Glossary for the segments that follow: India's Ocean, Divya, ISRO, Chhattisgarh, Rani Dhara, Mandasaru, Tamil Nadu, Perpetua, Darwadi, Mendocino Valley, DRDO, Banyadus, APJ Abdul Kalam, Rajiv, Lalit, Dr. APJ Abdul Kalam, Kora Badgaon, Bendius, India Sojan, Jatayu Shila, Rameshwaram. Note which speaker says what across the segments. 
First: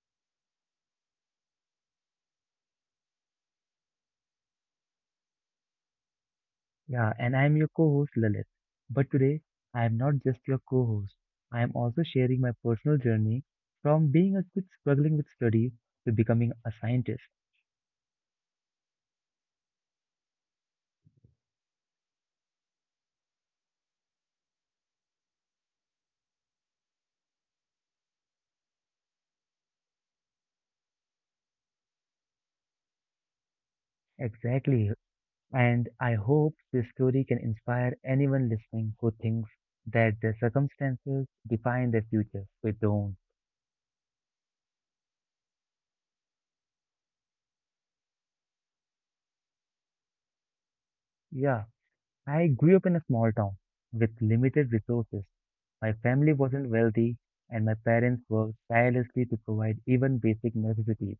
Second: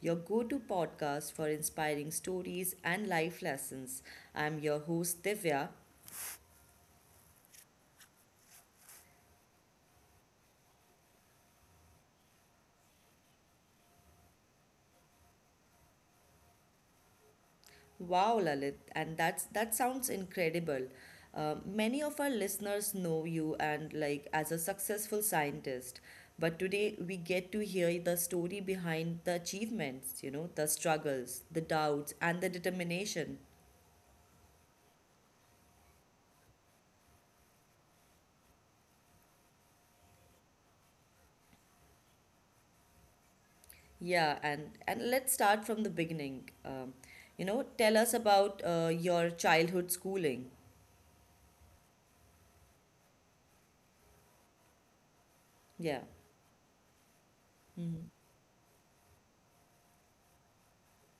Speaker 1: your go to podcast for inspiring stories and life lessons. I'm your host, Divya.
Speaker 2: Yeah, and I'm your co host Lalit. But today, I am not just your co host, I am also sharing my personal journey from being a kid struggling with studies to becoming a scientist.
Speaker 1: Wow, Lalit, and that sounds incredible. Many of our listeners know you and like as a successful scientist, but today we get to hear the story behind the achievements, you know, the struggles, the doubts, and the determination.
Speaker 2: Exactly. And I hope this story can inspire anyone listening who thinks that their circumstances define their future. They don't.
Speaker 1: Yeah, and let's start from the beginning. Tell us about your childhood schooling.
Speaker 2: Yeah, I grew up in a small town with limited resources. My
Speaker 1: Yeah.
Speaker 2: family wasn't wealthy, and my
Speaker 1: Mhm.
Speaker 2: parents worked tirelessly to provide even basic necessities.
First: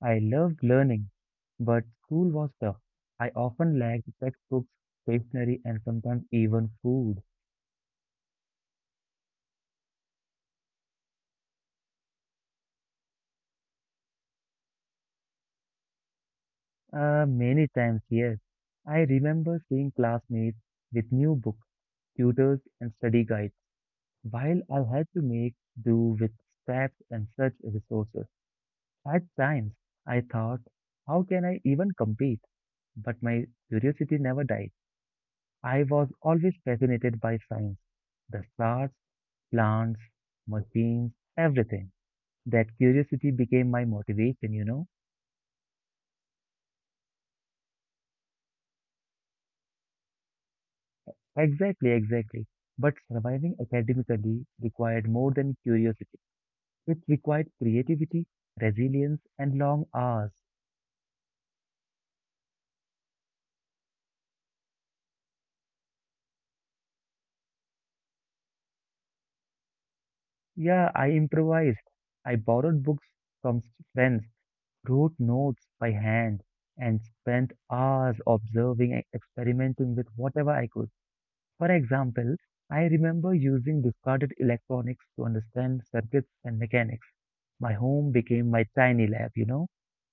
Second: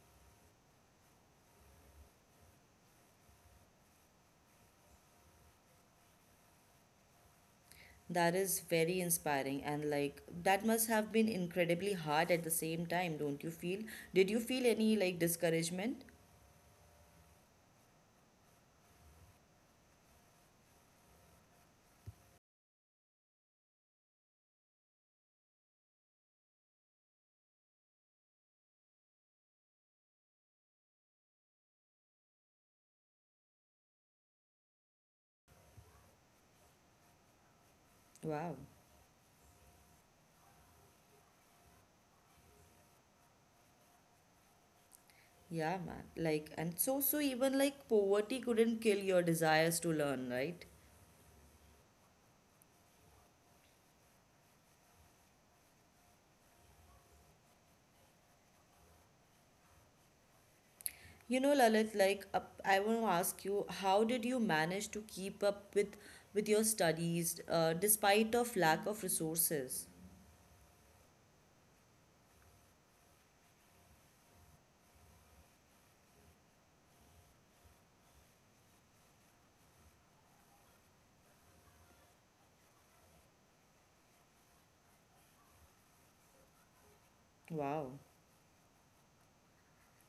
Speaker 2: I loved learning, but school was tough. I often lacked textbooks, stationery, and sometimes even food.
Speaker 1: That is very inspiring, and like that must have been incredibly hard at the same time, don't you feel? Did you feel any like discouragement?
Speaker 2: Many times, yes. I remember seeing classmates with new books, tutors, and study guides, while I had to make do with scraps and such resources. At times, I thought, how can I even compete? But my curiosity never died. I was always fascinated by science, the
Speaker 1: Wow.
Speaker 2: stars, plants, machines, everything. That curiosity became my motivation, you know?
Speaker 1: Yeah, man. Like, and so even like poverty couldn't kill your desires to learn, right?
Speaker 2: Exactly, exactly. But surviving academically required more than curiosity. It required creativity, resilience, and long hours.
Speaker 1: You know, Lalit, like I want to ask you, how did you manage to keep up with your studies despite of lack of resources?
Speaker 2: Yeah, I improvised. I borrowed books from friends, wrote notes by hand, and spent hours observing and experimenting with whatever I could. For example, I remember using discarded electronics to understand circuits and mechanics. My
Speaker 1: Wow,
Speaker 2: home became my tiny lab, you know?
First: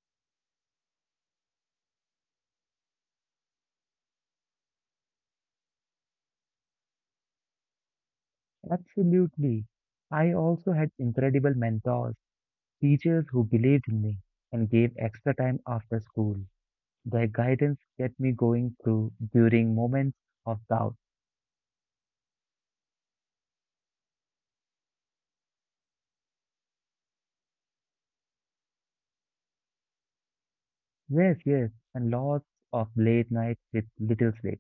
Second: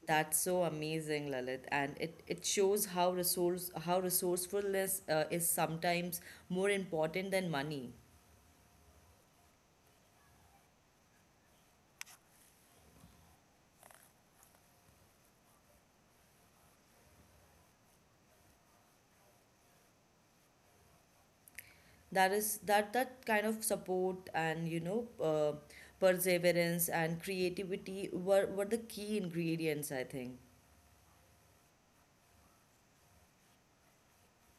Speaker 1: that's so amazing, Lalit, and it shows how resourcefulness is sometimes more important than money.
Speaker 2: Absolutely. I also had incredible mentors, teachers who believed in me and gave extra time after school. Their guidance kept me going through during moments of doubt.
Speaker 1: That that kind of support and you know perseverance and creativity were the key ingredients, I think.
Speaker 2: Yes, yes, and lots of late nights with little sleep,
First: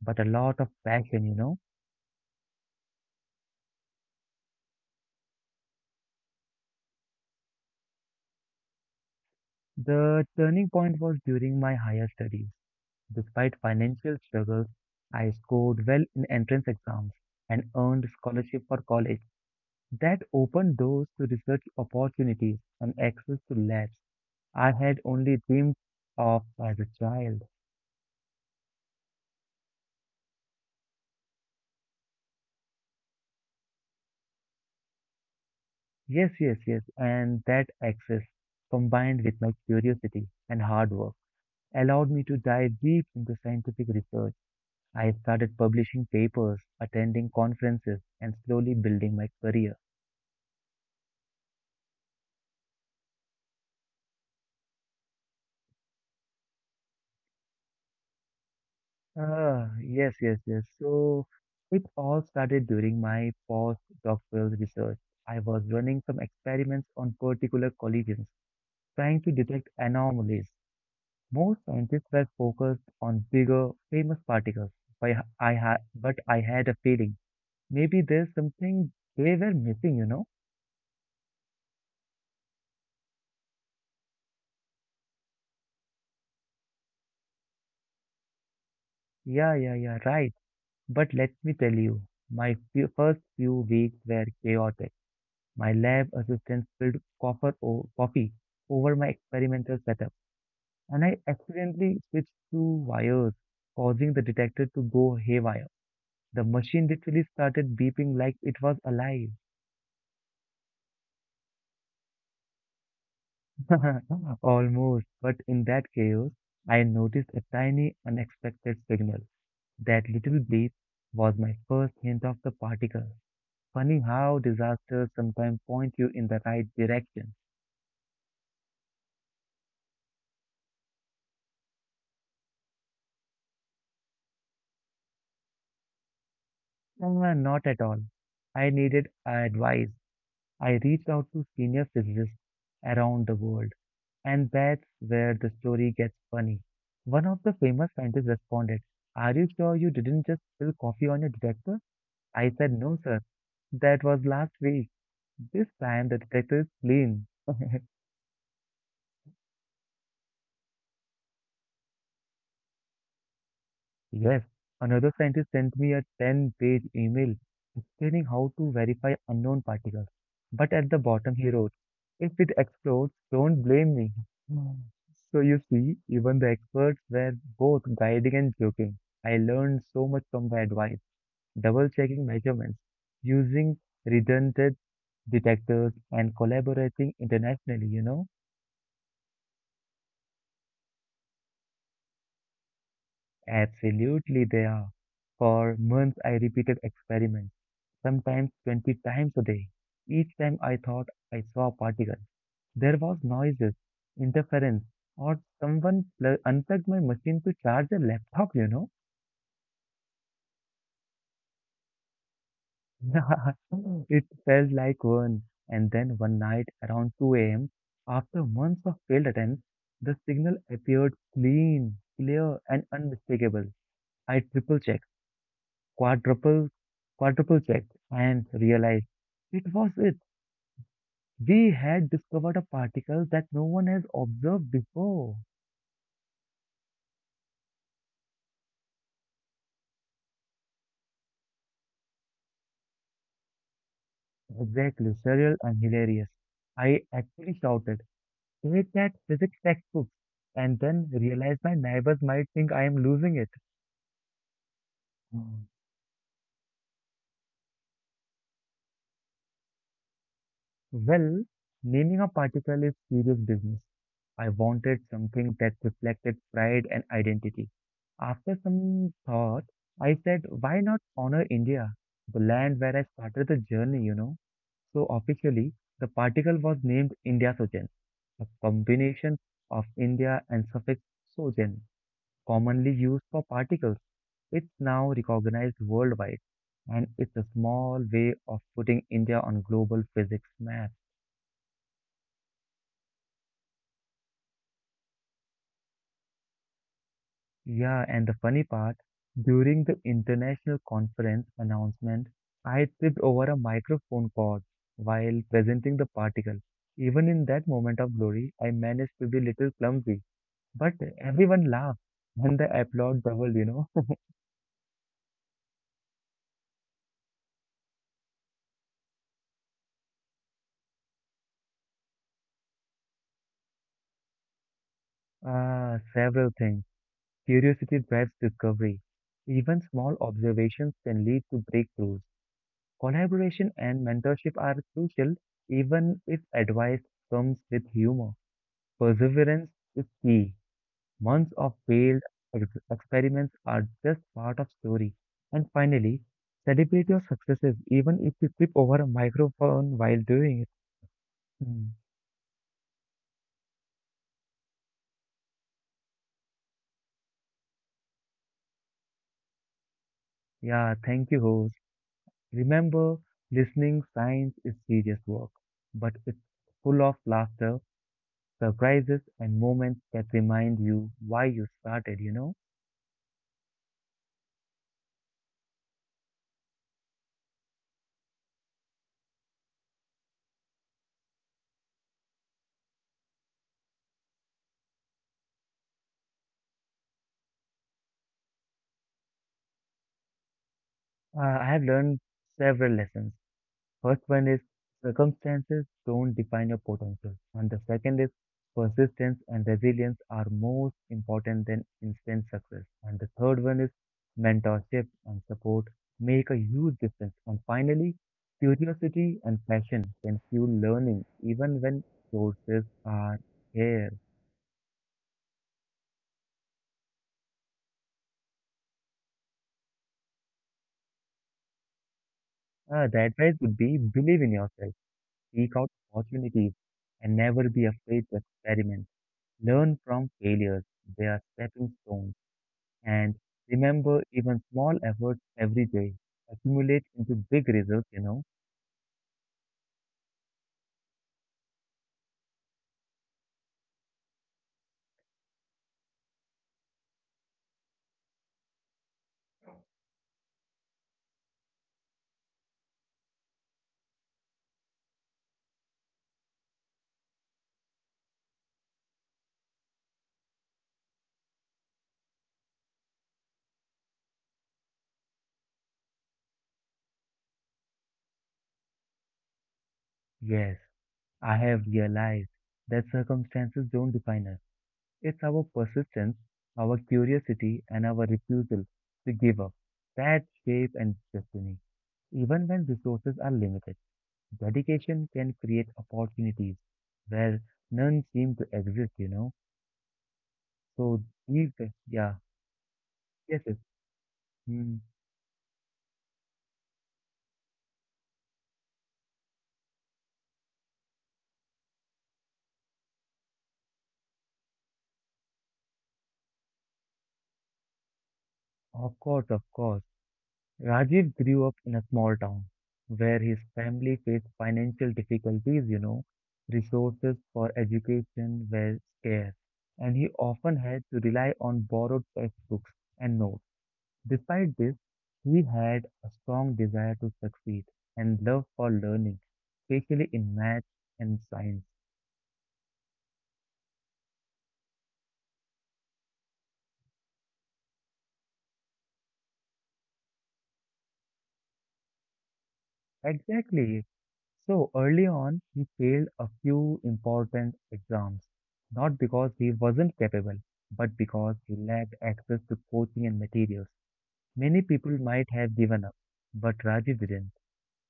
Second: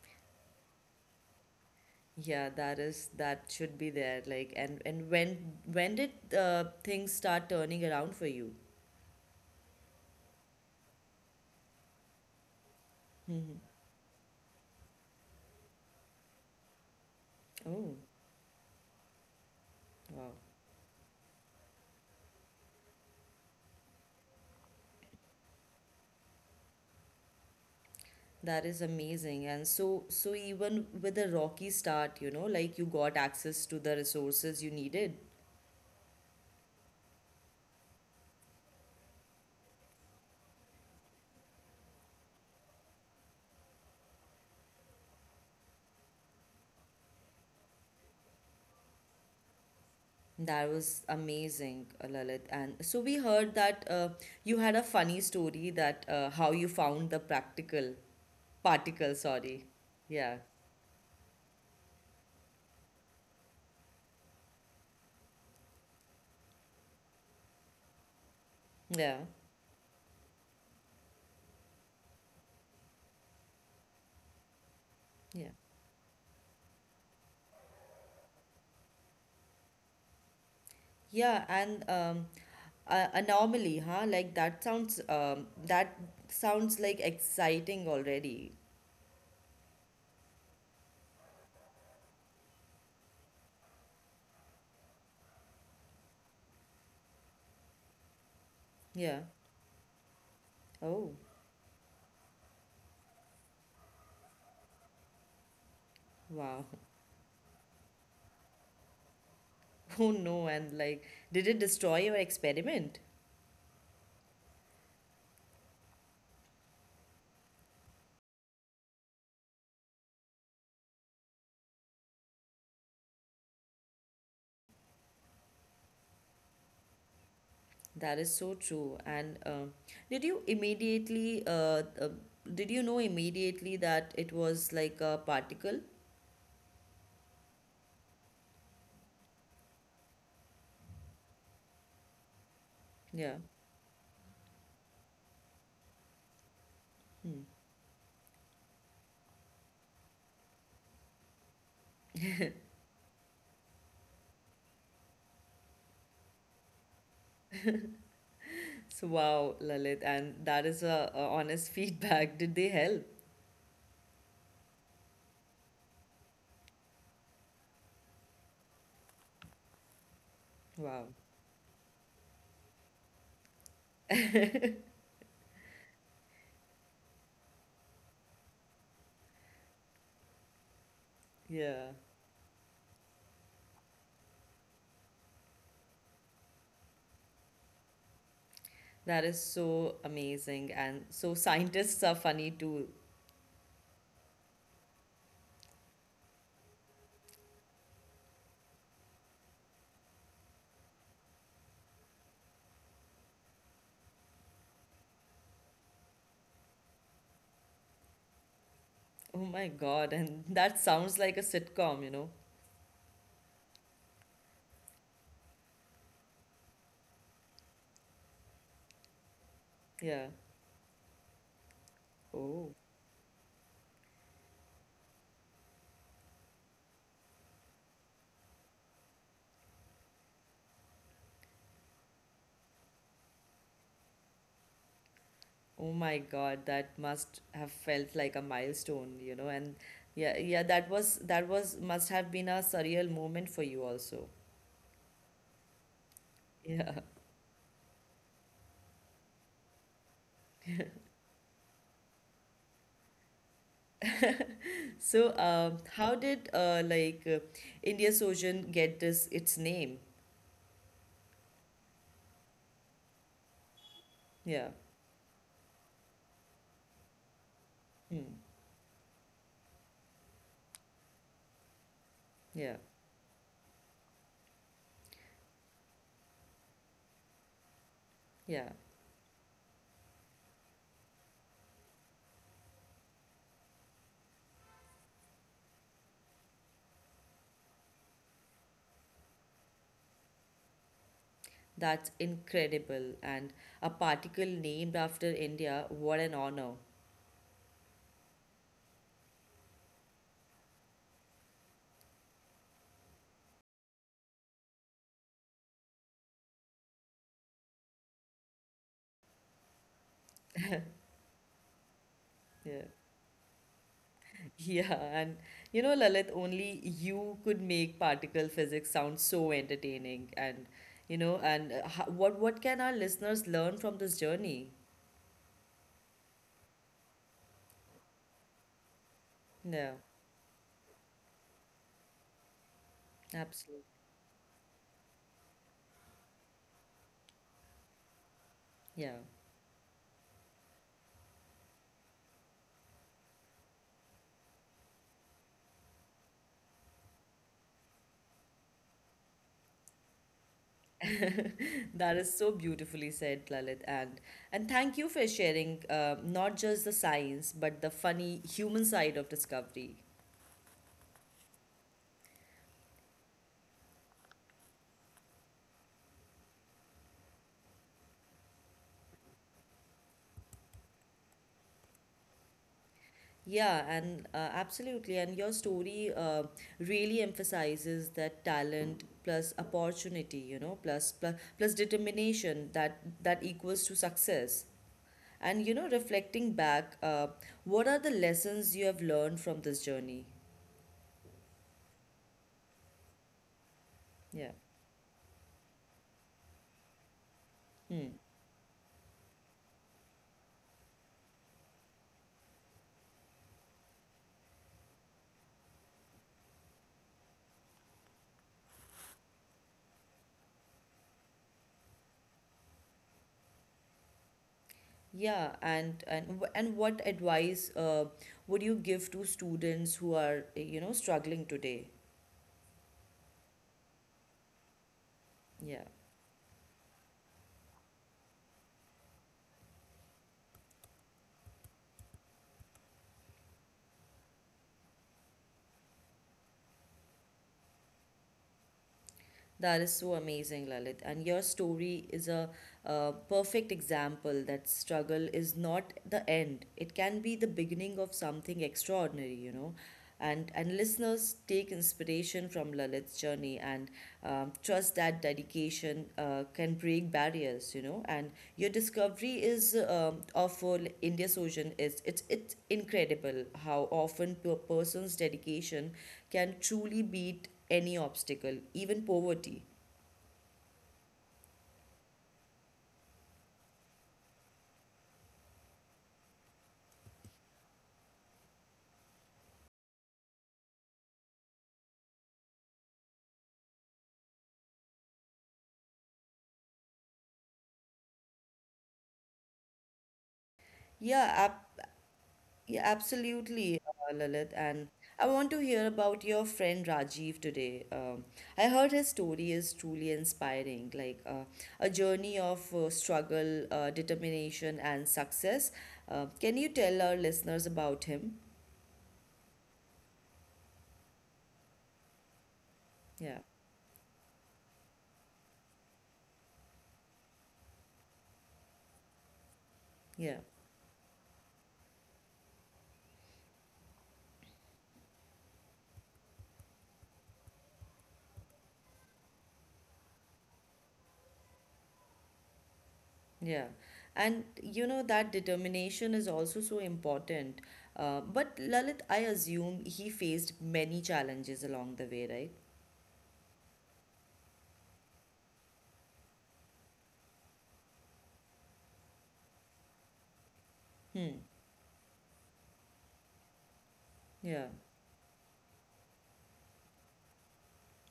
Speaker 2: but a lot of passion, you know?
Speaker 1: Yeah, that should be there. Like, and when did things start turning around for you?
Speaker 2: The turning point was during my higher studies. Despite
Speaker 1: Hmm.
Speaker 2: financial struggles, I scored well in entrance exams and
Speaker 1: Oh,
Speaker 2: earned scholarship for college. That
Speaker 1: wow,
Speaker 2: opened doors to research opportunities and access to labs I had only dreamed of as a child.
Speaker 1: that is amazing. And so even with a rocky start, you know, like you got access to the resources you needed.
Speaker 2: Yes, yes, yes, and that access, combined with my curiosity and hard work, allowed me to dive deep into scientific research. I started publishing papers, attending conferences, and slowly building my career.
Speaker 1: That was amazing, Lalit. And so we heard that you had a funny story that how you found the practical particle. Sorry.
Speaker 2: Ah, yes,
Speaker 1: Yeah,
Speaker 2: yes, yes. So it all started during my postdoctoral research. I was running some experiments on particular collisions,
Speaker 1: yeah,
Speaker 2: trying to detect anomalies. Most scientists were focused on bigger, famous particles, but
Speaker 1: yeah,
Speaker 2: but I had a feeling maybe there's something they were missing, you know?
Speaker 1: yeah. And anomaly huh like that sounds like exciting already.
Speaker 2: Yeah, yeah, yeah, right. But let me tell you, first few weeks were chaotic. My lab assistant spilled coffee over my
Speaker 1: Yeah.
Speaker 2: experimental setup, and
Speaker 1: Oh.
Speaker 2: I accidentally switched two wires, causing the detector to go haywire. The
Speaker 1: Wow.
Speaker 2: machine literally started beeping like it was alive.
Speaker 1: Oh no, and like did it destroy your experiment?
Speaker 2: Almost. But in that chaos, I noticed a tiny, unexpected signal. That little bleep was my first hint of the particle. Funny how disasters sometimes point you in the right direction.
Speaker 1: That is so true. And did you immediately did you know immediately that it was like a particle?
Speaker 2: Ah, not at all. I needed advice. I reached out to senior physicists around
Speaker 1: Yeah.
Speaker 2: the world. And that's where the story gets funny. One
Speaker 1: Hmm.
Speaker 2: of the famous scientists responded, "Are you sure you didn't just spill coffee on your detector?" I said, "No, sir. That was last week. This time the detector is clean."
Speaker 1: So wow, Lalit, and that is a honest feedback, did they help?
Speaker 2: Yes. Another scientist sent me a 10-page email explaining how to verify unknown particles. But at the
Speaker 1: Wow.
Speaker 2: bottom, he wrote, "If it explodes, don't blame me." Hmm. So you see, even the experts were both guiding and joking. I learned so much from the advice, double
Speaker 1: Yeah.
Speaker 2: checking measurements, using redundant detectors, and collaborating internationally, you know?
Speaker 1: That is so amazing. And so scientists are funny too.
Speaker 2: Absolutely, they are. For months, I repeated experiments, sometimes 20 times a day. Each time I thought I saw a particle, there was noises, interference, or unplugged my machine to charge a laptop, you know.
Speaker 1: Oh my God. And that sounds like a sitcom, you know?
Speaker 2: It felt like one. And then one night around 2 a.m., after months of failed attempts, the
Speaker 1: Yeah.
Speaker 2: signal appeared clean, clear,
Speaker 1: Oh.
Speaker 2: and unmistakable. I triple checked, quadruple, quadruple checked, and realized it was it. We had discovered a particle that no one has observed before.
Speaker 1: Oh my God. That must have felt like a milestone, you know? And yeah, yeah, must have been a surreal moment for you also.
Speaker 2: Exactly, surreal and hilarious.
Speaker 1: Yeah.
Speaker 2: I actually shouted, "Take that, physics textbook," and then realized my neighbors might think I am losing it.
Speaker 1: So, how did, India's Ocean get its name?
Speaker 2: Well, naming a particle is serious business. I
Speaker 1: Yeah.
Speaker 2: wanted something that reflected pride and identity.
Speaker 1: Hmm.
Speaker 2: After some thought, I said, why not honor India, the
Speaker 1: Yeah.
Speaker 2: land where I started the journey, you know? So officially, the particle was named India Sojan, a
Speaker 1: Yeah.
Speaker 2: combination of India and suffix Sojan, commonly used for particles. It's now recognized worldwide, and it's a small way of putting India on global physics map.
Speaker 1: That's incredible. And a particle named after India, what an honor.
Speaker 2: Yeah, and the funny part, during the international conference announcement, I tripped over a microphone cord while presenting the particle. Even in that moment of glory, I managed to be little clumsy, but everyone laughed and the
Speaker 1: Yeah.
Speaker 2: applaud doubled, you know.
Speaker 1: Yeah, and you know, Lalit, only you could make particle physics sound so entertaining, and you know, and what can our listeners learn from this journey?
Speaker 2: Ah, several things. Curiosity drives discovery. Even
Speaker 1: Yeah,
Speaker 2: small observations can lead to breakthroughs. Collaboration
Speaker 1: absolutely.
Speaker 2: and mentorship are crucial, even if advice comes with humor.
Speaker 1: Yeah,
Speaker 2: Perseverance is key. Months of failed experiments are just part of story. And finally, celebrate your successes, even if you trip over a microphone while doing it. Hmm.
Speaker 1: that is so beautifully said, Lalit, and thank you for sharing not just the science but the funny human side of discovery.
Speaker 2: Yeah, thank you, host. Remember, listening science is serious work, but it's full of laughter, surprises, and moments that remind you why you started. You know,
Speaker 1: Yeah, and absolutely. And your story really emphasizes that talent plus opportunity, you know, plus determination, that equals to success. And you know, reflecting back, what are the lessons you have learned from this journey?
Speaker 2: I have learned several lessons. First one
Speaker 1: Yeah.
Speaker 2: is circumstances don't define your potential. And the
Speaker 1: Hmm.
Speaker 2: second is persistence and resilience are more important than instant success. And the third one is mentorship and support make a huge difference. And finally, curiosity and passion can fuel learning even when sources are here.
Speaker 1: Yeah, and what advice would you give to students who are, you know, struggling today?
Speaker 2: The advice would be believe in yourself, seek
Speaker 1: Yeah.
Speaker 2: out opportunities, and never be afraid to experiment. Learn from failures. They are stepping stones. And remember, even small efforts every day accumulate into big results, you know.
Speaker 1: That is so amazing, Lalit. And your story is a perfect example that struggle is not the end. It can be the beginning of something extraordinary, you know. And listeners, take inspiration from Lalit's journey, and trust that dedication can break barriers, you know. And your discovery is of India's Ocean, is it's incredible how often a person's dedication can truly beat any obstacle, even poverty.
Speaker 2: Yes, I have realized that circumstances don't define us. It's our persistence, our curiosity, and our refusal to give up that shape and destiny. Even when resources are limited, dedication can create opportunities where none seem to exist, you know. So
Speaker 1: yeah ab-
Speaker 2: these, yeah,
Speaker 1: Yeah,
Speaker 2: yes, yes,
Speaker 1: absolutely, Lalit. And
Speaker 2: mm,
Speaker 1: I want to hear about your friend Rajiv today. I heard his story is truly inspiring, like a journey of struggle, determination, and success. Can you tell our listeners about him?
Speaker 2: of course, of course. Rajiv grew up in a small town
Speaker 1: Yeah,
Speaker 2: where his family faced financial difficulties, you know. Resources for education were scarce, and he
Speaker 1: yeah,
Speaker 2: often had to rely on borrowed textbooks and notes. Despite this, he had a strong desire to succeed and love for learning, especially in math and science.
Speaker 1: yeah. And you know, that determination is also so important. But Lalit, I assume he faced many challenges along the way, right?
Speaker 2: Exactly. So early on, he failed a few important exams, not because he wasn't capable, but
Speaker 1: Hmm.
Speaker 2: because he lacked access to coaching and materials.
Speaker 1: Yeah.
Speaker 2: Many people might have given up, but Rajiv didn't.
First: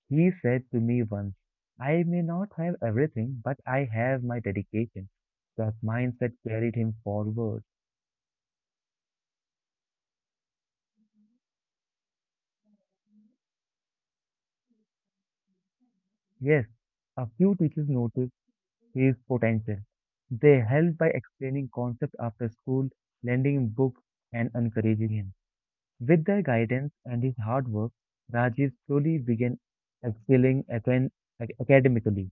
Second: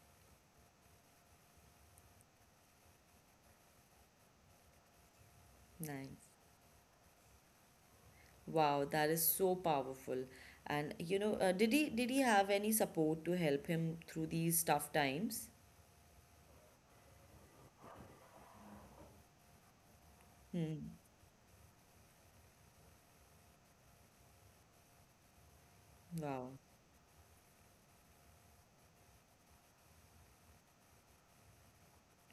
Speaker 2: He said to me once, "I may not have everything, but I have my dedication." That
Speaker 1: Nice.
Speaker 2: mindset carried him forward.
Speaker 1: Wow, that is so powerful. And you know, did he have any support to help him through these tough times?
Speaker 2: Yes, a few teachers noticed is potential. They
Speaker 1: Hmm.
Speaker 2: help by explaining concepts after school, lending books, and encouraging him. With their
Speaker 1: Wow.
Speaker 2: guidance and his hard work, Rajiv slowly began excelling academically.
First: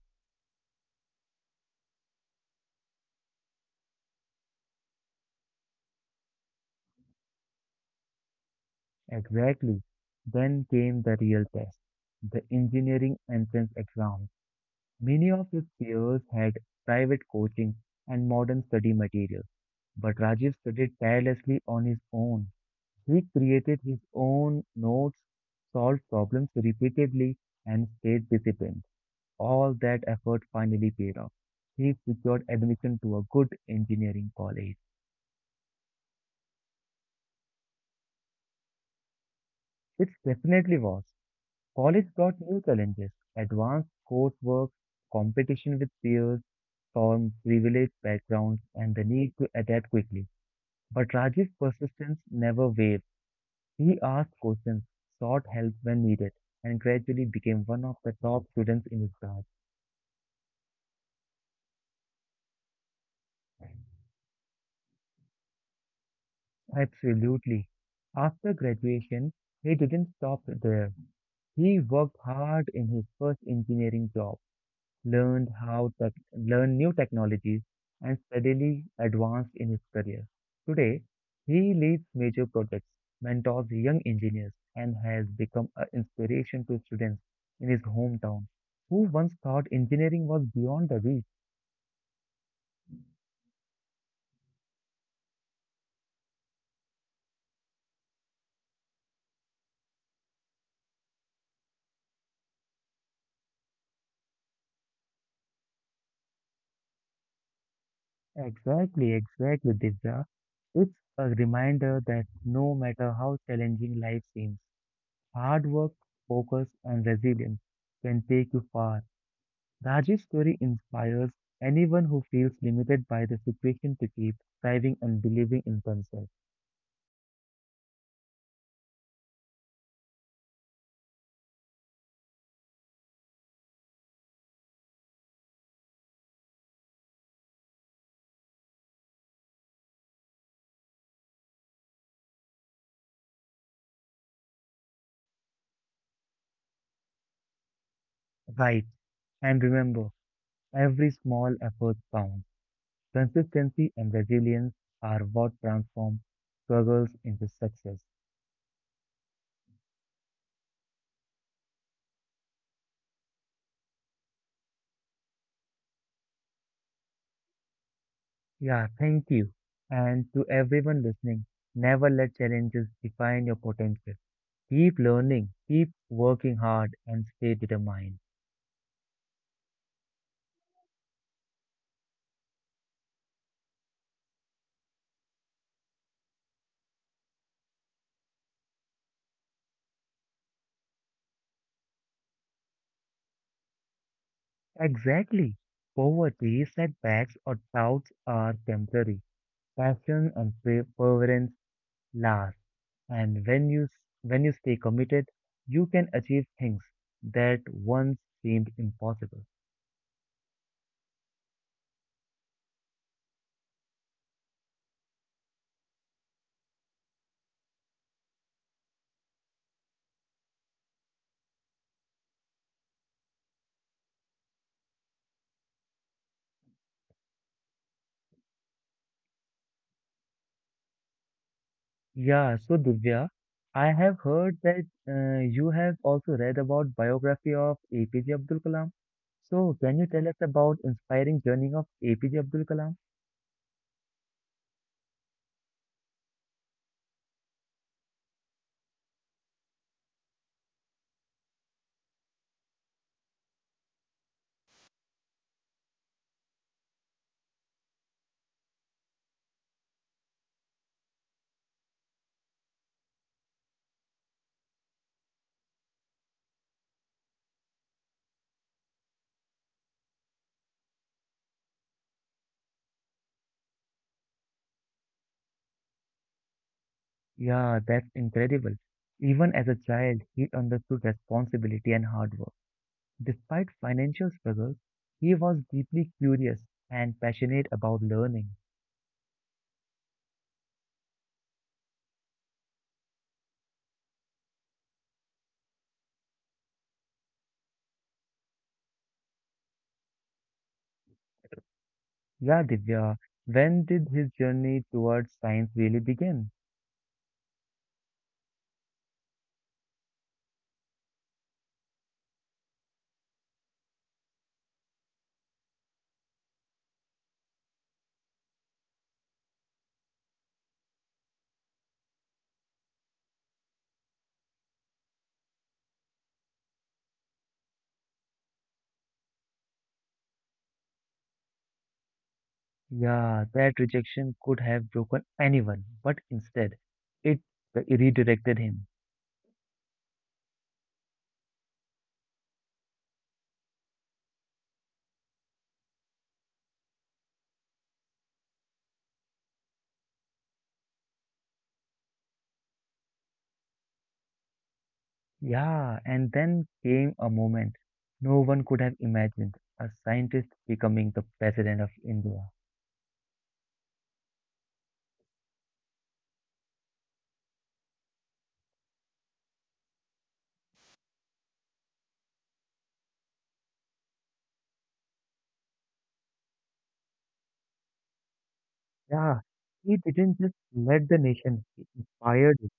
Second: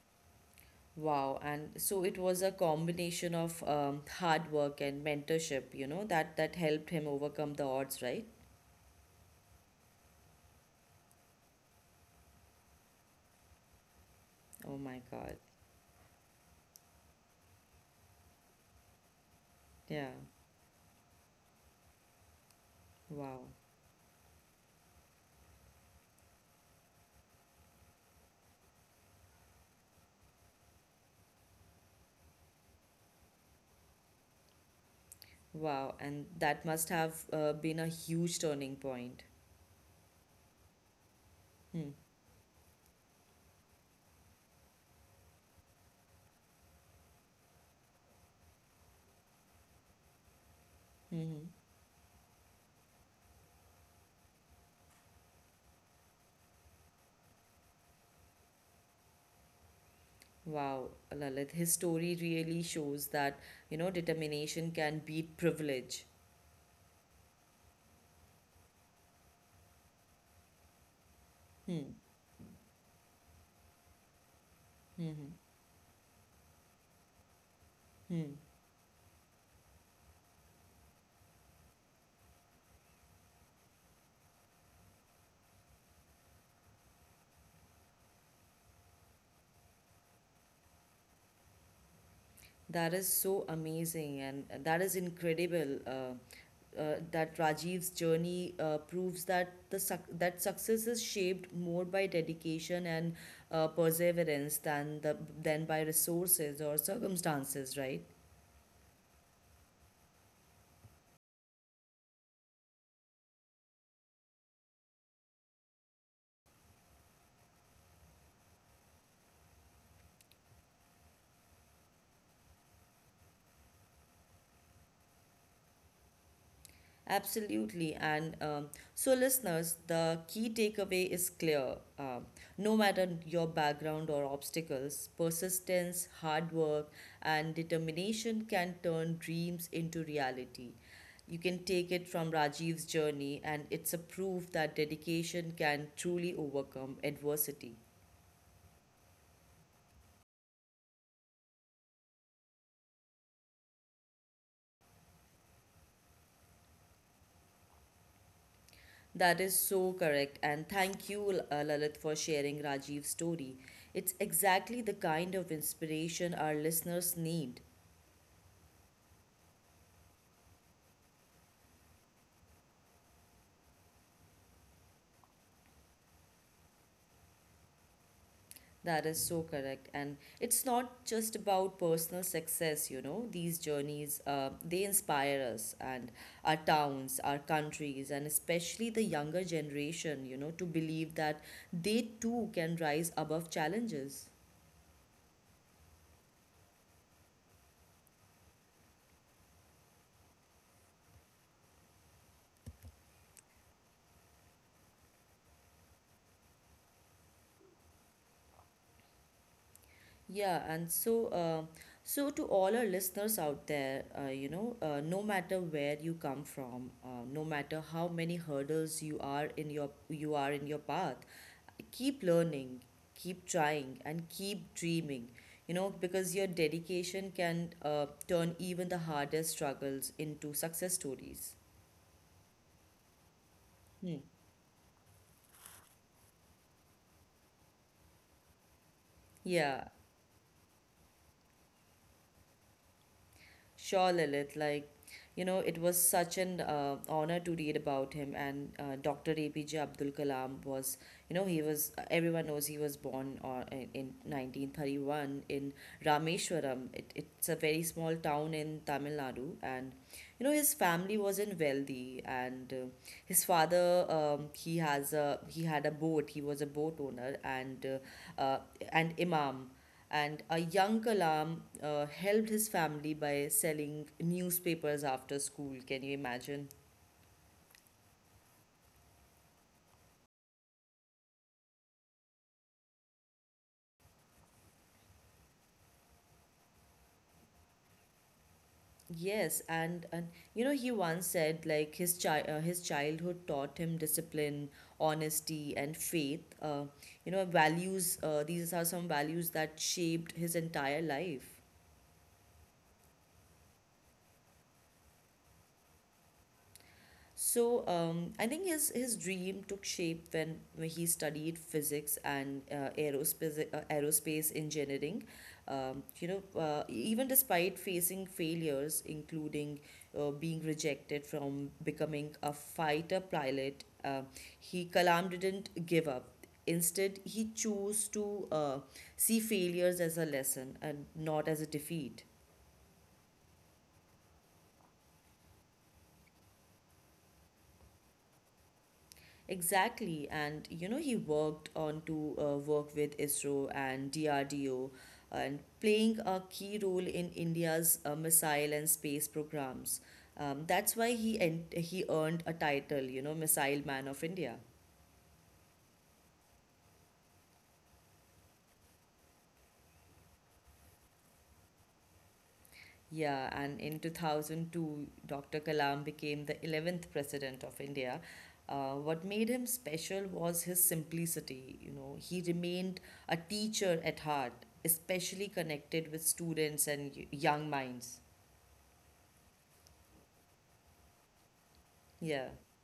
Speaker 1: Wow. And so it was a combination of hard work and mentorship, you know, that helped him overcome the odds, right?
Speaker 2: Exactly. Then came the real test, the engineering entrance exam.
Speaker 1: Oh my
Speaker 2: Many
Speaker 1: God.
Speaker 2: of his peers had private coaching and modern study materials,
Speaker 1: Yeah.
Speaker 2: but Rajiv studied tirelessly on his own. He
Speaker 1: Wow.
Speaker 2: created his own notes, solved problems repeatedly, and stayed disciplined. All that effort finally paid off. He secured admission to a good engineering college.
Speaker 1: Wow. And that must have been a huge turning point.
Speaker 2: It definitely was.
Speaker 1: Hmm.
Speaker 2: College brought new challenges, advanced coursework, competition with peers from privileged backgrounds, and the need to adapt quickly. But
Speaker 1: Mm-hmm.
Speaker 2: Rajiv's persistence never wavered. He asked questions, sought help when needed, and gradually became one of the top students in his class.
Speaker 1: Wow, Lalit, his story really shows that, you know, determination can beat privilege.
Speaker 2: Absolutely. After graduation, he didn't stop there. He
Speaker 1: Hmm.
Speaker 2: worked hard in his first engineering job,
Speaker 1: Hmm.
Speaker 2: learned how to learn new technologies, and
Speaker 1: Hmm.
Speaker 2: steadily advanced in his career. Today, he leads major projects, mentors young engineers, and has become an inspiration to students in his hometown who once thought engineering was beyond the reach.
Speaker 1: That is so amazing, and that is incredible. That Rajiv's journey proves that the suc that success is shaped more by dedication and perseverance than by resources or circumstances, right?
Speaker 2: Exactly, exactly, Divya. It's a reminder that no matter how challenging life seems, hard work, focus, and resilience can take you far. Rajiv's story inspires anyone who feels limited by the situation to keep striving and believing in themselves.
Speaker 1: Absolutely. And so, listeners, the key takeaway is clear. No matter your background or obstacles, persistence, hard work, and determination can turn dreams into reality. You can take it from Rajiv's journey, and it's a proof that dedication can truly overcome adversity.
Speaker 2: Right. And remember, every small effort counts. Consistency and resilience are what transform struggles into success.
Speaker 1: That is so correct. And thank you, Lalit, for sharing Rajiv's story. It's exactly the kind of inspiration our listeners need.
Speaker 2: Yeah, thank you. And to everyone listening, never let challenges define your potential. Keep learning, keep working hard, and stay determined.
Speaker 1: That is so correct. And it's not just about personal success, you know. These journeys, they inspire us and our towns, our countries, and especially the younger generation, you know, to believe that they too can rise above challenges.
Speaker 2: Exactly. Poverty, setbacks, or doubts are temporary. Passion and perseverance last. And when you stay committed, you can achieve things that once seemed impossible.
Speaker 1: Yeah, and so to all our listeners out there, no matter where you come from, no matter how many hurdles you are in your path, keep learning, keep trying, and keep dreaming. You know, because your dedication can turn even the hardest struggles into success stories.
Speaker 2: Yeah, so Divya, I
Speaker 1: Hmm.
Speaker 2: have heard that you have also read about biography of APJ Abdul Kalam. So,
Speaker 1: Yeah.
Speaker 2: can you tell us about inspiring journey of APJ Abdul Kalam?
Speaker 1: Sure, Lilith. Like, you know, it was such an honor to read about him. And Dr. APJ Abdul Kalam was, everyone knows he was born in 1931 in Rameshwaram. It's a very small town in Tamil Nadu. And, you know, his family wasn't wealthy. And his father, he had a boat. He was a boat owner uh, uh, and imam, and a young Kalam helped his family by selling newspapers after school. Can you imagine?
Speaker 2: Yeah, that's incredible. Even as a child, he understood responsibility and hard work. Despite financial struggles, he was deeply curious and passionate about learning.
Speaker 1: Yes, and you know, he once said like his childhood taught him discipline, honesty, and faith. You know, values. These are some values that shaped his entire life.
Speaker 2: Yeah, Divya, when did his journey towards science really begin?
Speaker 1: So I think his dream took shape when he studied physics and aerospace engineering. Even despite facing failures, including being rejected from becoming a fighter pilot, he Kalam didn't give up. Instead, he chose to see failures as a lesson and not as a defeat.
Speaker 2: Yeah, that rejection could have broken anyone, but instead, it redirected him.
Speaker 1: Exactly, and you know, he worked on to work with ISRO and DRDO, and playing a key role in India's missile and space programs. That's why he earned a title, you know, Missile Man of India.
Speaker 2: Yeah, and then came a moment no one could have imagined a scientist becoming the president of India.
Speaker 1: Yeah, and in 2002, Dr. Kalam became the 11th president of India. What made him special was his simplicity. You know, he remained a teacher at heart, especially connected with students and young minds.
Speaker 2: Yeah, he didn't just lead the nation, he
Speaker 1: Yeah.
Speaker 2: fired it.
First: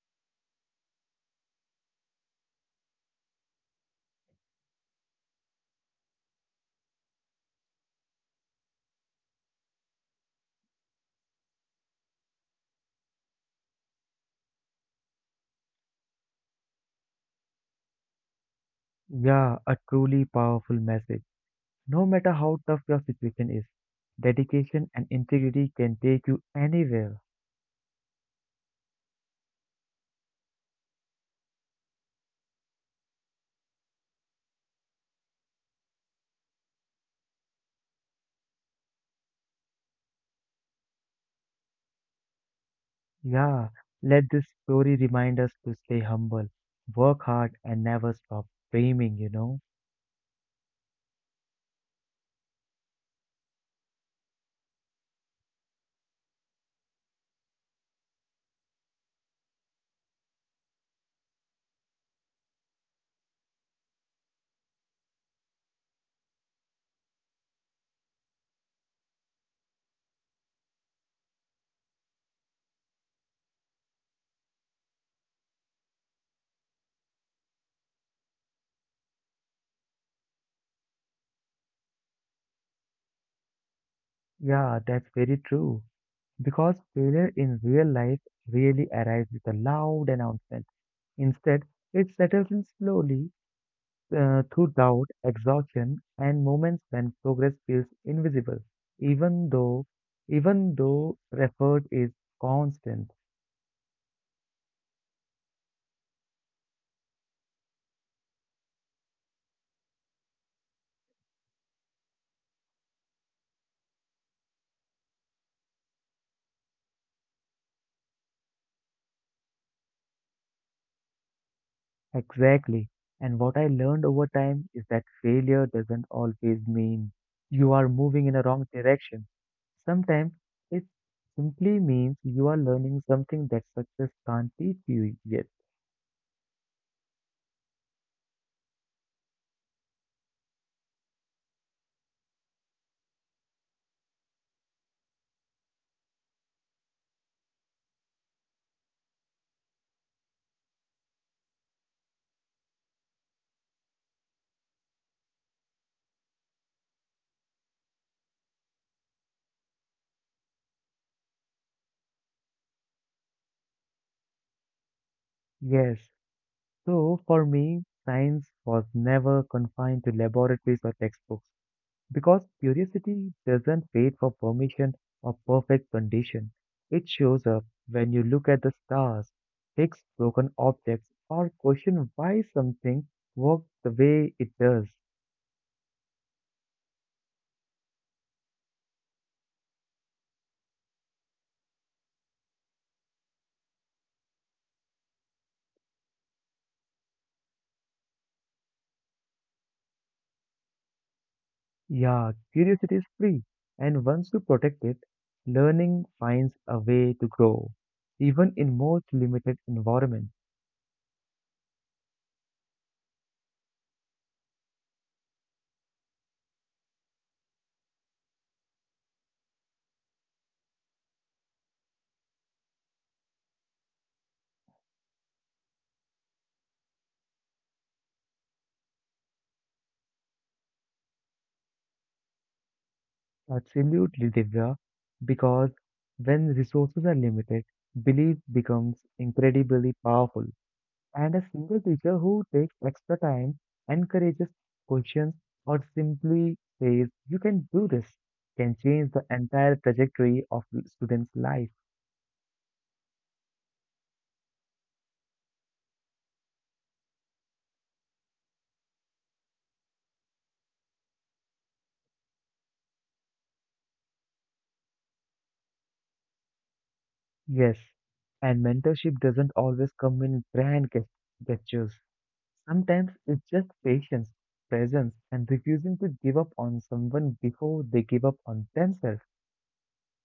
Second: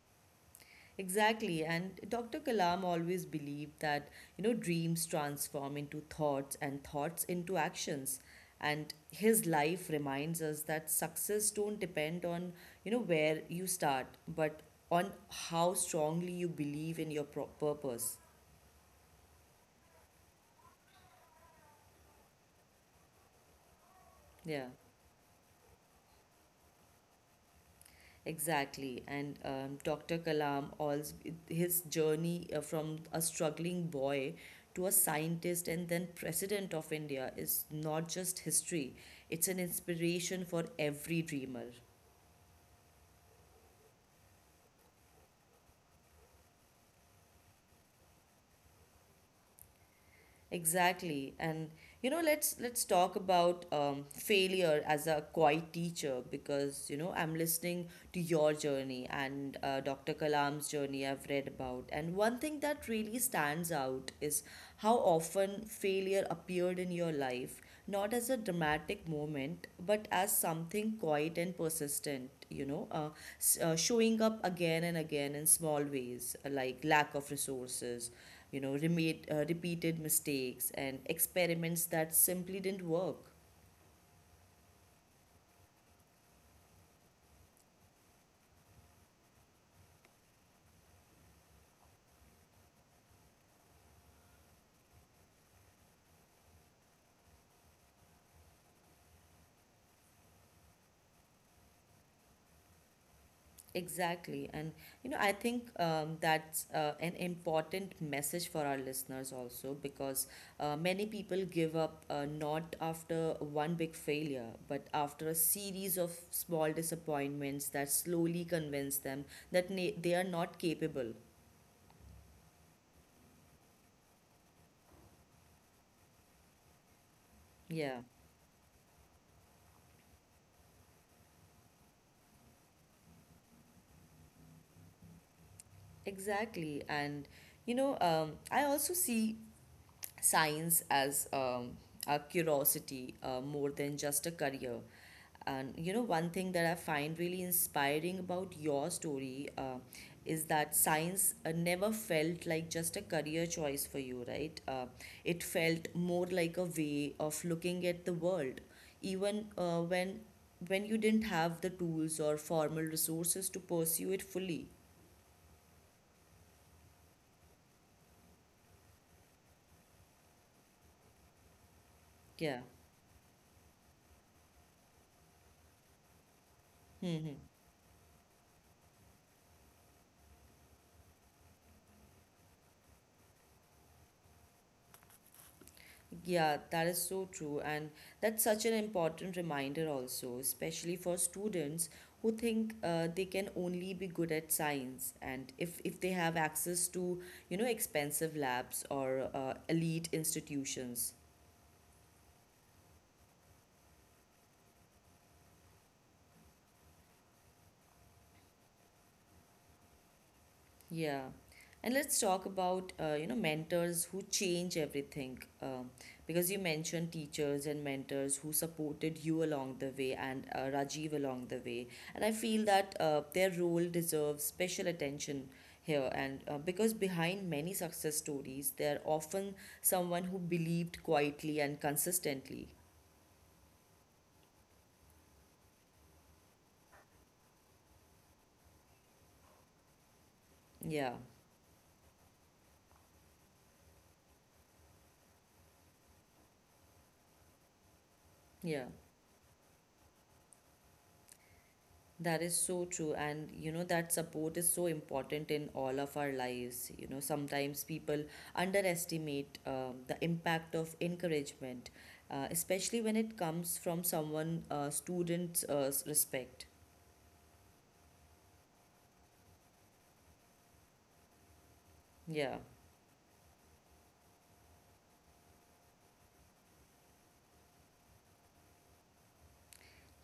Speaker 1: Exactly, and Dr. Kalam always believed that you know, dreams transform into thoughts, and thoughts into actions. And his life reminds us that success don't depend on you know where you start, but on how strongly you believe in your purpose.
Speaker 2: Yeah, a truly powerful message. No matter how tough your situation is,
Speaker 1: Yeah.
Speaker 2: dedication and integrity can take you anywhere.
Speaker 1: Exactly, and Dr. Kalam, also, his journey from a struggling boy to a scientist and then president of India is not just history; it's an inspiration for every dreamer.
Speaker 2: Yeah, let this story remind us to stay humble, work hard, and never stop dreaming,
Speaker 1: Exactly, and you know, let's talk about failure as a quiet teacher, because you know, I'm listening to your journey and Dr. Kalam's journey I've read about. And one thing that really stands out is how often failure appeared in your life, not as a dramatic moment, but as something quiet and persistent, you know, showing up again and again in small ways, like lack of resources, you know, repeated mistakes, and experiments that simply didn't work.
Speaker 2: Yeah, that's very true. Because failure in real life really arrives with a loud announcement. Instead, it settles in slowly through doubt, exhaustion, and moments when progress feels invisible, even though even though effort is constant.
Speaker 1: Exactly. And you know, I think that's an important message for our listeners also, because many people give up not after one big failure, but after a series of small disappointments that slowly convince them that na they are not capable.
Speaker 2: Exactly. And what I learned over time is that failure doesn't always mean you are
Speaker 1: Yeah,
Speaker 2: moving in a wrong direction. Sometimes it simply means you are learning something that success can't teach you yet.
Speaker 1: exactly. And you know, I also see science as a curiosity more than just a career. And you know, one thing that I find really inspiring about your story is that science never felt like just a career choice for you, right? It felt more like a way of looking at the world, even when you didn't have the tools or formal resources to pursue it fully.
Speaker 2: Yes. So for me, science was never confined to laboratories or textbooks. Because
Speaker 1: Yeah.
Speaker 2: curiosity doesn't wait for permission or perfect condition. It
Speaker 1: Hmm.
Speaker 2: shows up when you look at the stars, fix broken objects, or question why something works the way it does.
Speaker 1: Yeah, that is so true. And that's such an important reminder, also, especially for students who think they can only be good at science. And if they have access to, expensive labs or elite institutions.
Speaker 2: Yeah, curiosity is free, and once you protect it, learning finds a way to grow, even in most limited environments.
Speaker 1: Yeah, and let's talk about mentors who change everything. Because you mentioned teachers and mentors who supported you along the way and Rajiv along the way, and I feel that their role deserves special attention here. And Because behind many success stories, they're often someone who believed quietly and consistently.
Speaker 2: Absolutely, Divya, because when resources are limited, belief becomes incredibly powerful.
Speaker 1: Yeah,
Speaker 2: And a single teacher who takes extra time, encourages questions, or simply says, "You can do this," can
Speaker 1: yeah.
Speaker 2: change the entire trajectory of the student's life.
Speaker 1: That is so true. And you know, that support is so important in all of our lives. You know, sometimes people underestimate the impact of encouragement, especially when it comes from someone students respect.
Speaker 2: Yes, and mentorship doesn't always come in gestures.
Speaker 1: Yeah.
Speaker 2: Sometimes it's just patience, presence, and refusing to give up on someone before they give up on themselves.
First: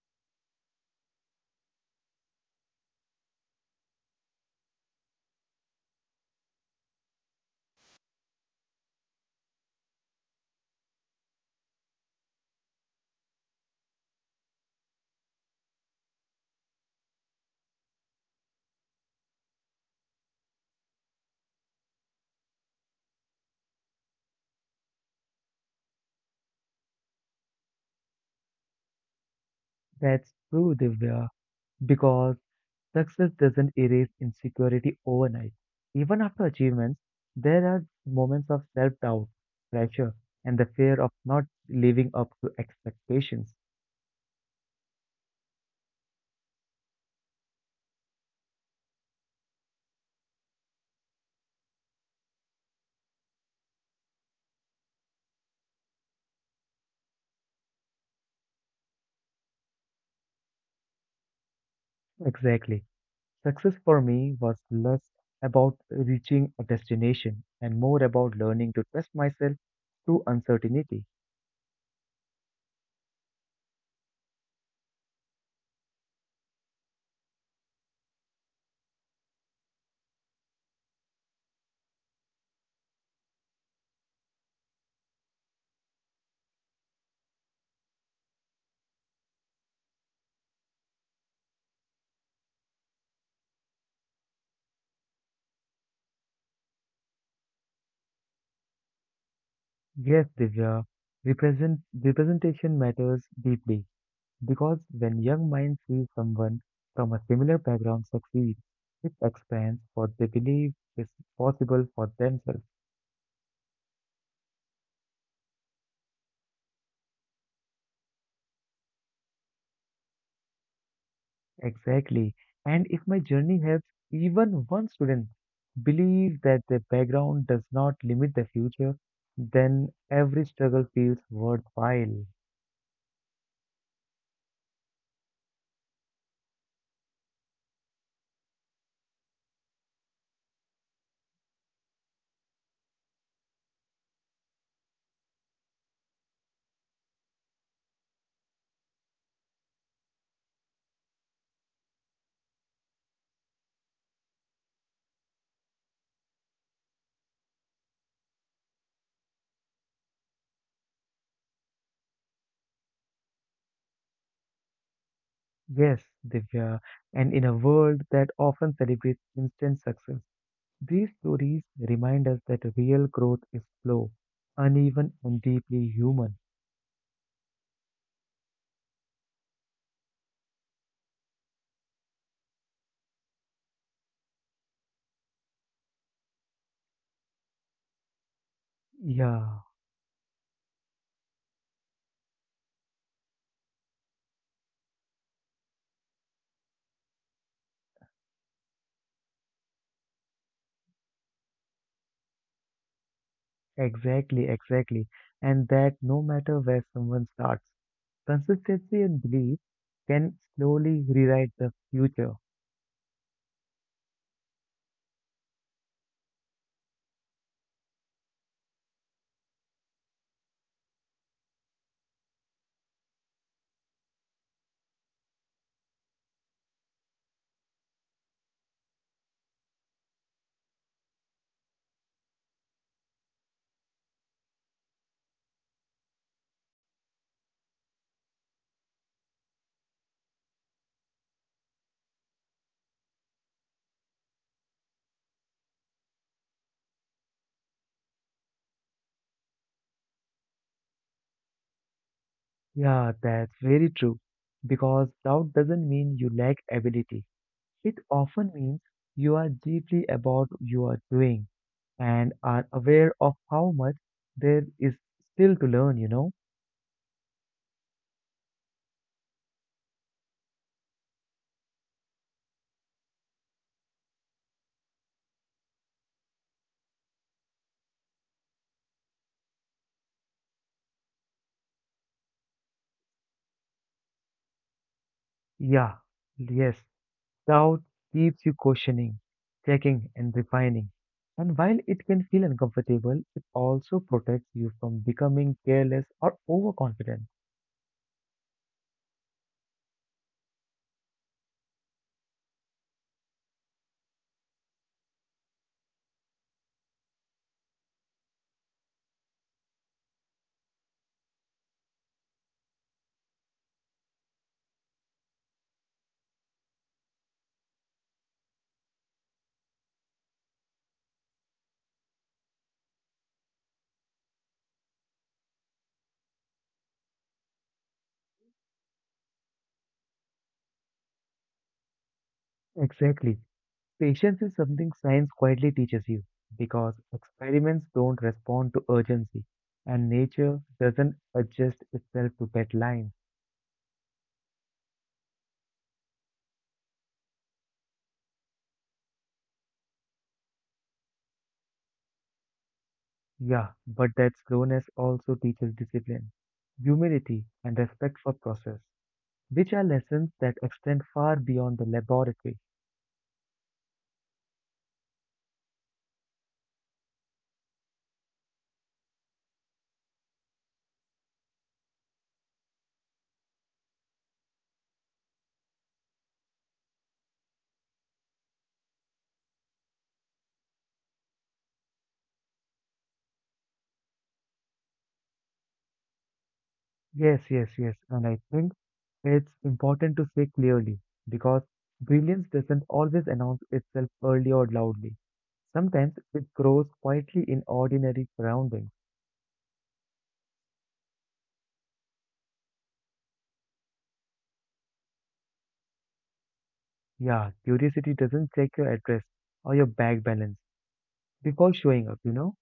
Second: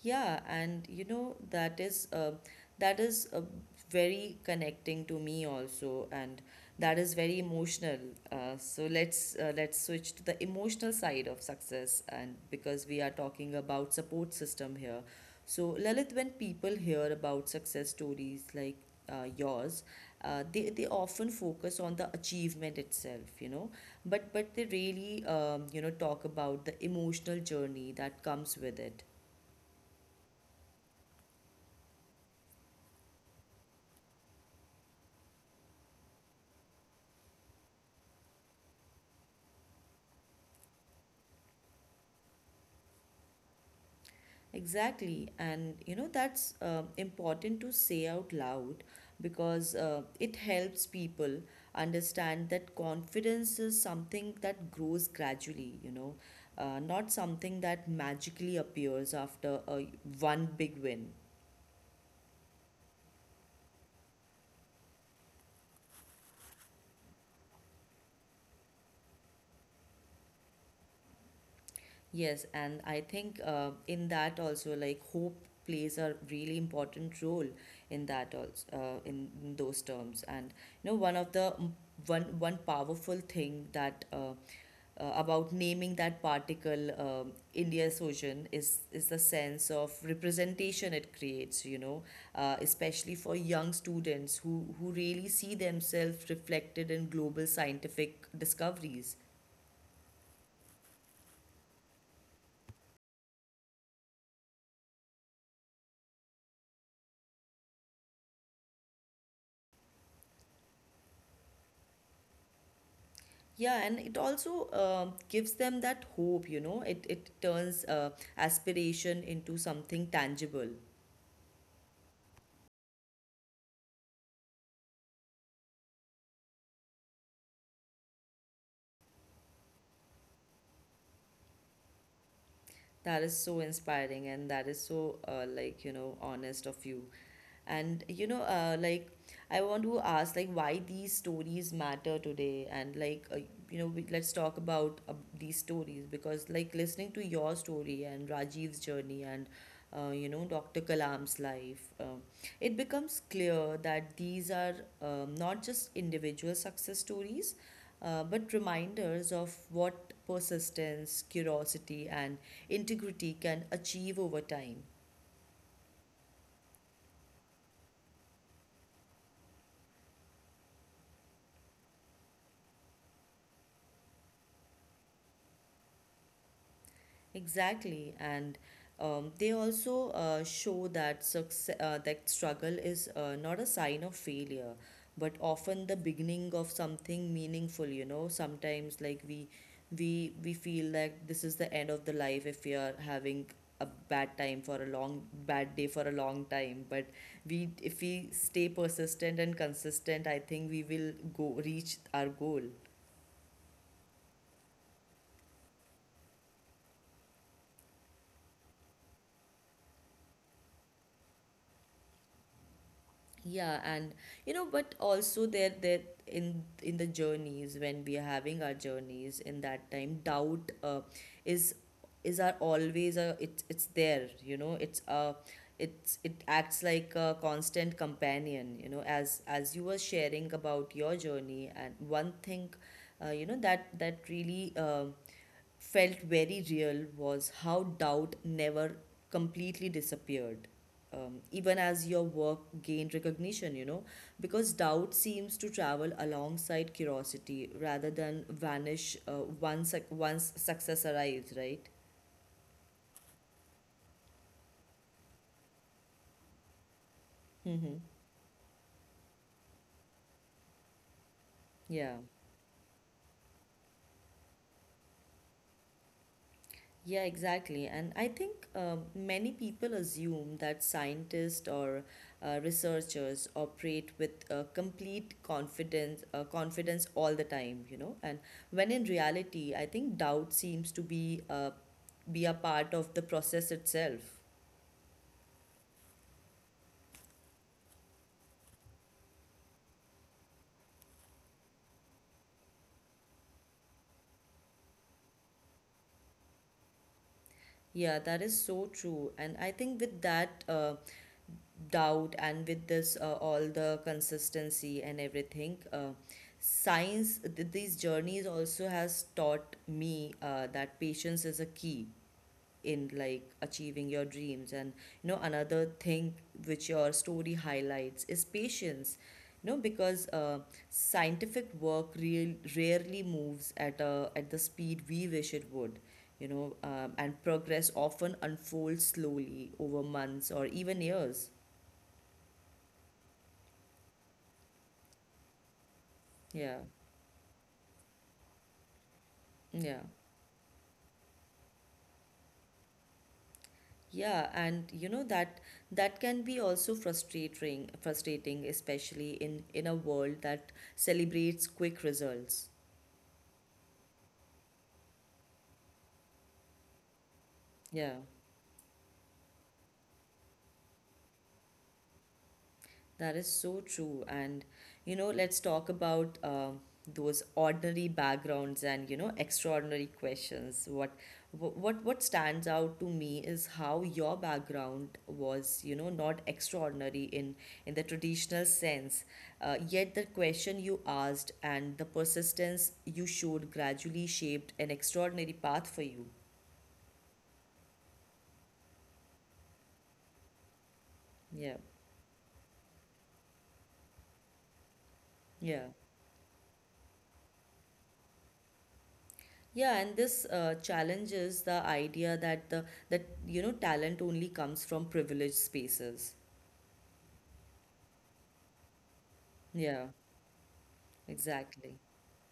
Speaker 1: Yeah, and you know, that is very connecting to me also, and that is very emotional. So let's switch to the emotional side of success, and because we are talking about support system here. So Lalit, when people hear about success stories like yours, they often focus on the achievement itself, you know, but they really talk about the emotional journey that comes with it.
Speaker 2: That's true, Divya, because success doesn't erase insecurity overnight. Even after achievements, there are moments of self doubt, pressure, and the fear of not living up to expectations.
Speaker 1: Exactly. And you know, that's important to say out loud because it helps people understand that confidence is something that grows gradually, you know, not something that magically appears after one big win.
Speaker 2: Exactly. Success for me was less about reaching a destination and more about learning to trust myself through uncertainty.
Speaker 1: Yes, and I think in that also, like hope plays a really important role in that also in those terms. And you know, one of the one powerful thing that about naming that particle India ocean is the sense of representation it creates. You know, especially for young students who really see themselves reflected in global scientific discoveries.
Speaker 2: Yes, Divya, represent, representation matters deeply. Because when young minds see someone from a similar background succeed, it expands what they believe is possible for themselves.
Speaker 1: Yeah, and it also gives them that hope, you know, it turns aspiration into something tangible.
Speaker 2: Exactly. And if my journey helps even one student believe that their background does not limit their future, then every struggle feels worthwhile.
Speaker 1: That is so inspiring and that is so honest of you. And I want to ask like why these stories matter today, and let's talk about these stories because like listening to your story and Rajiv's journey and Dr. Kalam's life, it becomes clear that these are not just individual success stories, but reminders of what persistence, curiosity, and integrity can achieve over time.
Speaker 2: Yes, Divya, and in a world that often celebrates instant success, these stories remind us that real growth is slow, uneven, and deeply human.
Speaker 1: Exactly, and they also show that struggle is not a sign of failure, but often the beginning of something meaningful. You know, sometimes like we
Speaker 2: Yeah,
Speaker 1: we we feel like this is the end of the life if we are having a bad time for a long, bad day for a long time. But we if we stay persistent and consistent, I think we will go reach our goal.
Speaker 2: exactly, exactly. And that no matter where someone starts, consistency and belief can slowly rewrite the future.
Speaker 1: Yeah, and you know, but also there in the journeys, when we are having our journeys in that time, doubt is is our always a it's there, you know, it acts like a constant companion, you know, as you were sharing about your journey. And one thing you know that that really felt very real was how doubt never completely disappeared, even as your work gained recognition, you know, because doubt seems to travel alongside curiosity rather than vanish once success arrives, right?
Speaker 2: Yeah, that's very true. Because doubt doesn't mean you lack ability. It
Speaker 1: Mm-hmm.
Speaker 2: often means you are deeply about you are doing
Speaker 1: Yeah.
Speaker 2: and are aware of how much there is still to learn,
Speaker 1: Yeah, exactly. And I think many people assume that scientists or researchers operate with confidence all the time, you know. And when in reality, I think doubt seems to be a part of the process itself.
Speaker 2: Yeah, yes. Doubt keeps you questioning, checking, and refining. And while it can feel uncomfortable, it also protects you from becoming careless or overconfident.
Speaker 1: Yeah, that is so true. And I think with that, doubt and with this all the consistency and everything, these journeys also has taught me that patience is a key in like achieving your dreams. And you know, another thing which your story highlights is patience, you know, because scientific work rarely moves at at the speed we wish it would, you know. And progress often unfolds slowly over months or even years.
Speaker 2: Exactly. Patience is something science quietly teaches you
Speaker 1: Yeah,
Speaker 2: because experiments don't respond to urgency and
Speaker 1: yeah,
Speaker 2: nature doesn't adjust itself to deadlines.
Speaker 1: yeah, and you know that that can be also frustrating, especially in a world that celebrates quick results.
Speaker 2: Yeah, but that slowness also teaches discipline, humility, and respect
Speaker 1: Yeah.
Speaker 2: for process, which are lessons that extend far beyond the laboratory.
Speaker 1: That is so true. And, you know, let's talk about those ordinary backgrounds and, you know, extraordinary questions. What stands out to me is how your background was, you know, not extraordinary in the traditional sense. Yet the question you asked and the persistence you showed gradually shaped an extraordinary path for you.
Speaker 2: Yes, yes, yes. And I think it's important to say clearly because
Speaker 1: Yeah.
Speaker 2: brilliance doesn't always announce itself early or loudly.
Speaker 1: Yeah.
Speaker 2: Sometimes it grows quietly in ordinary surroundings.
Speaker 1: Yeah, and this challenges the idea that the that you know talent only comes from privileged spaces.
Speaker 2: Yeah, curiosity doesn't check your address or your
Speaker 1: Yeah,
Speaker 2: bank balance before showing
Speaker 1: exactly.
Speaker 2: up,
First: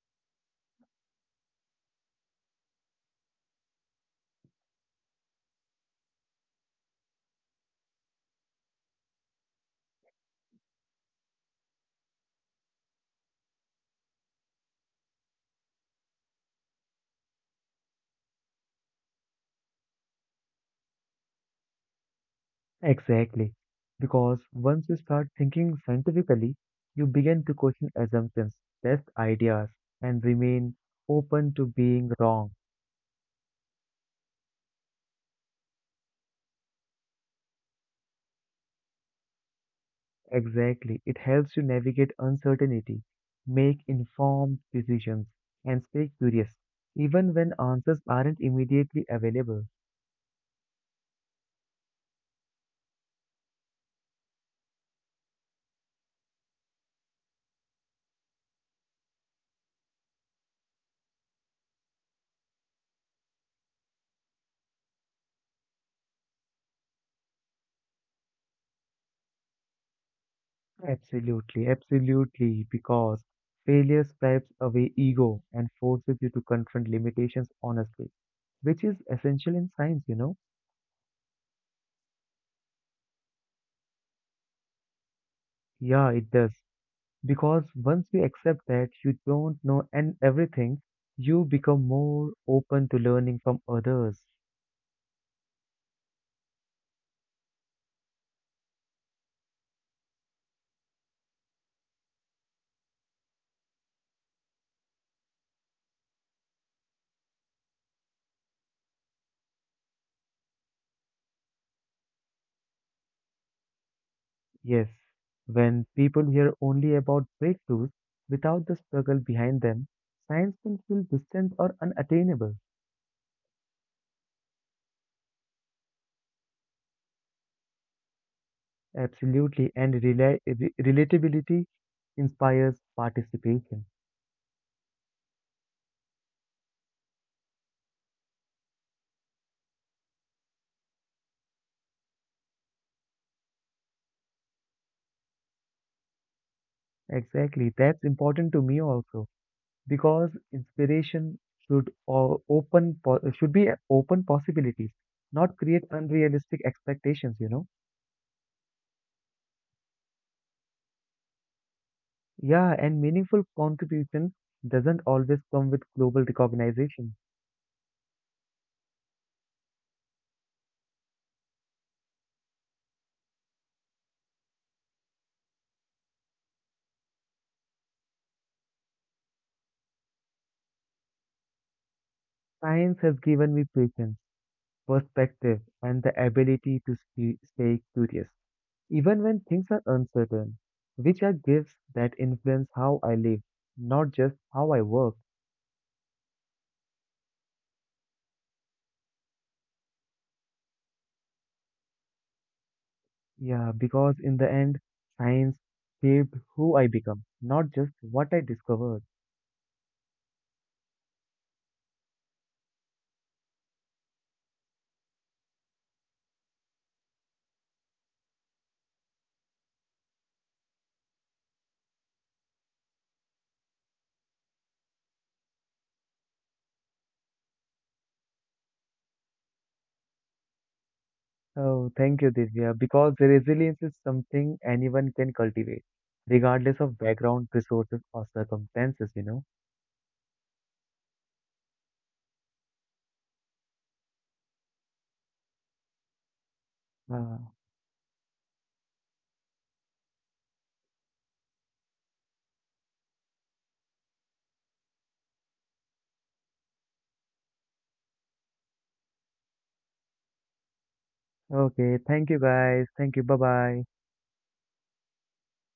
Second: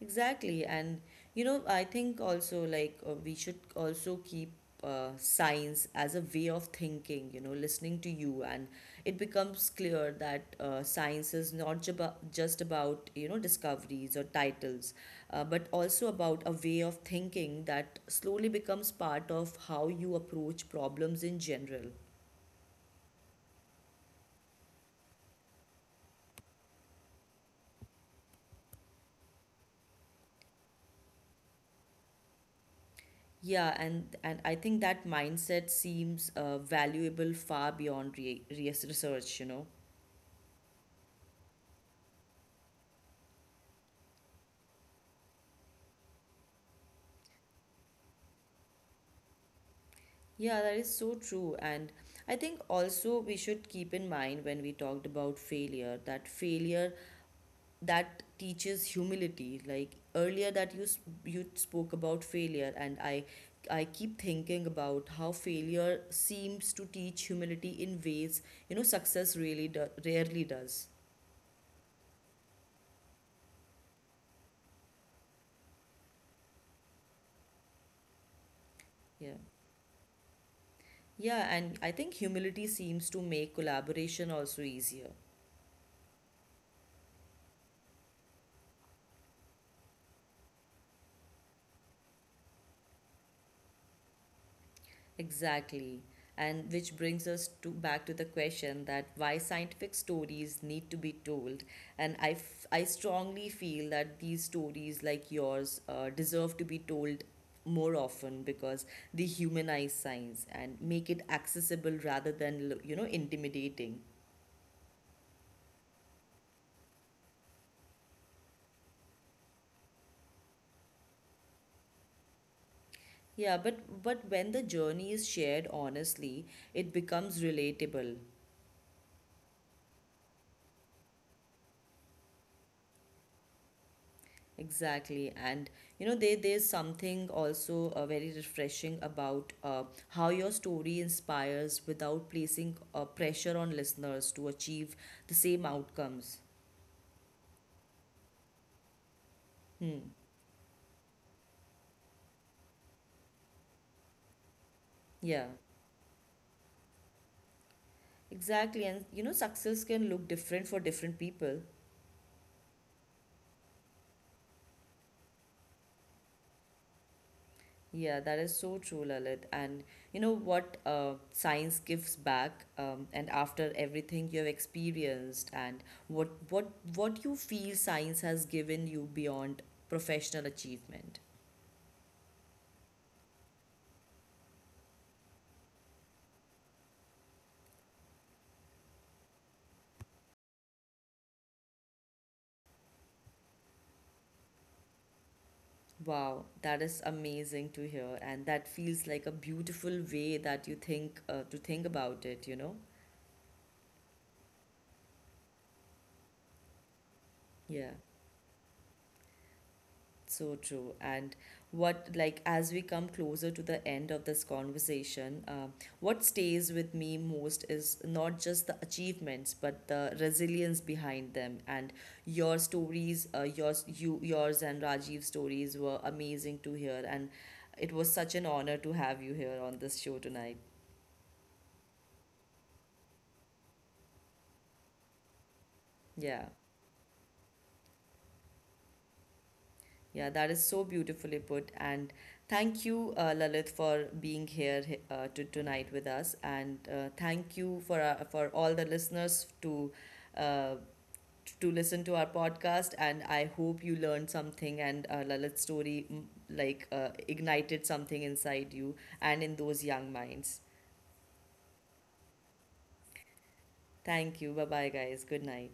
Speaker 1: Exactly. And you know, I think also we should also keep science as a way of thinking, you know, listening to you. And it becomes clear that science is not jaba- just about, you know, discoveries or titles, but also about a way of thinking that slowly becomes part of how you approach problems in general.
Speaker 2: Exactly. Because once you start thinking scientifically, you begin to question assumptions, test ideas, and remain open to being wrong.
Speaker 1: Yeah, and I think that mindset seems valuable far beyond research, you know.
Speaker 2: Exactly. It helps you navigate uncertainty, make informed decisions, and stay curious, even when answers aren't immediately available.
Speaker 1: Yeah, that is so true. And I think also we should keep in mind, when we talked about failure, that teaches humility. Like earlier you spoke about failure, and I keep thinking about how failure seems to teach humility in ways, you know, success really rarely does.
Speaker 2: Absolutely, absolutely, because failure stripes away ego and forces you to confront limitations honestly, which is
Speaker 1: Yeah.
Speaker 2: essential in science,
Speaker 1: Yeah, and I think humility seems to make collaboration also easier.
Speaker 2: Yeah, it does. Because once you accept that you don't know and everything, you become more open to learning from others.
Speaker 1: Exactly. And which brings us to back to the question that why scientific stories need to be told. And I strongly feel that these stories like yours deserve to be told more often because they humanize science and make it accessible rather than intimidating.
Speaker 2: Yes, when people hear only about breakthroughs without the struggle behind them, science can feel distant or unattainable.
Speaker 1: Yeah, but when the journey is shared honestly, it becomes relatable.
Speaker 2: Absolutely, and relatability inspires participation.
Speaker 1: Exactly, and you know, there there's something also very refreshing about how your story inspires without placing pressure on listeners to achieve the same outcomes.
Speaker 2: Exactly, that's important to me also
Speaker 1: Hmm.
Speaker 2: because inspiration should be open possibilities,
Speaker 1: Yeah,
Speaker 2: not create unrealistic expectations. You know,
Speaker 1: exactly, and you know, success can look different for different people.
Speaker 2: yeah, and meaningful contribution doesn't always come with global recognition.
Speaker 1: Yeah, that is so true, Lalit. And you know what science gives back, and after everything you have experienced, and what what what you feel science has given you beyond professional achievement.
Speaker 2: Science has given me patience, perspective, and the ability to stay curious, even when things are uncertain, which are gifts that influence how I live, not just how I work.
Speaker 1: Wow, that is amazing to hear, and that feels like a beautiful way that you think to think about it, you know?
Speaker 2: Yeah, because in the end, science shaped who I become, not
Speaker 1: Yeah.
Speaker 2: just what I discovered.
Speaker 1: So true. And what, like, as we come closer to the end of this conversation, what stays with me most is not just the achievements, but the resilience behind them. And your stories, yours and Rajiv's stories were amazing to hear. And it was such an honor to have you here on this show tonight.
Speaker 2: Oh, thank you, Divya, because resilience is something anyone can cultivate,
Speaker 1: Yeah.
Speaker 2: regardless of background, resources, or circumstances, you know.
Speaker 1: Yeah, that is so beautifully put. And thank you, Lalit, for being here tonight with us. And
Speaker 2: Ah,
Speaker 1: thank you for all the listeners uh, to listen to our podcast. And I hope you learned something, and Lalit's story, ignited something inside you and in those young minds.
Speaker 2: okay, thank you guys. Thank you. Bye bye.
Speaker 1: Thank you. Bye bye, guys. Good night.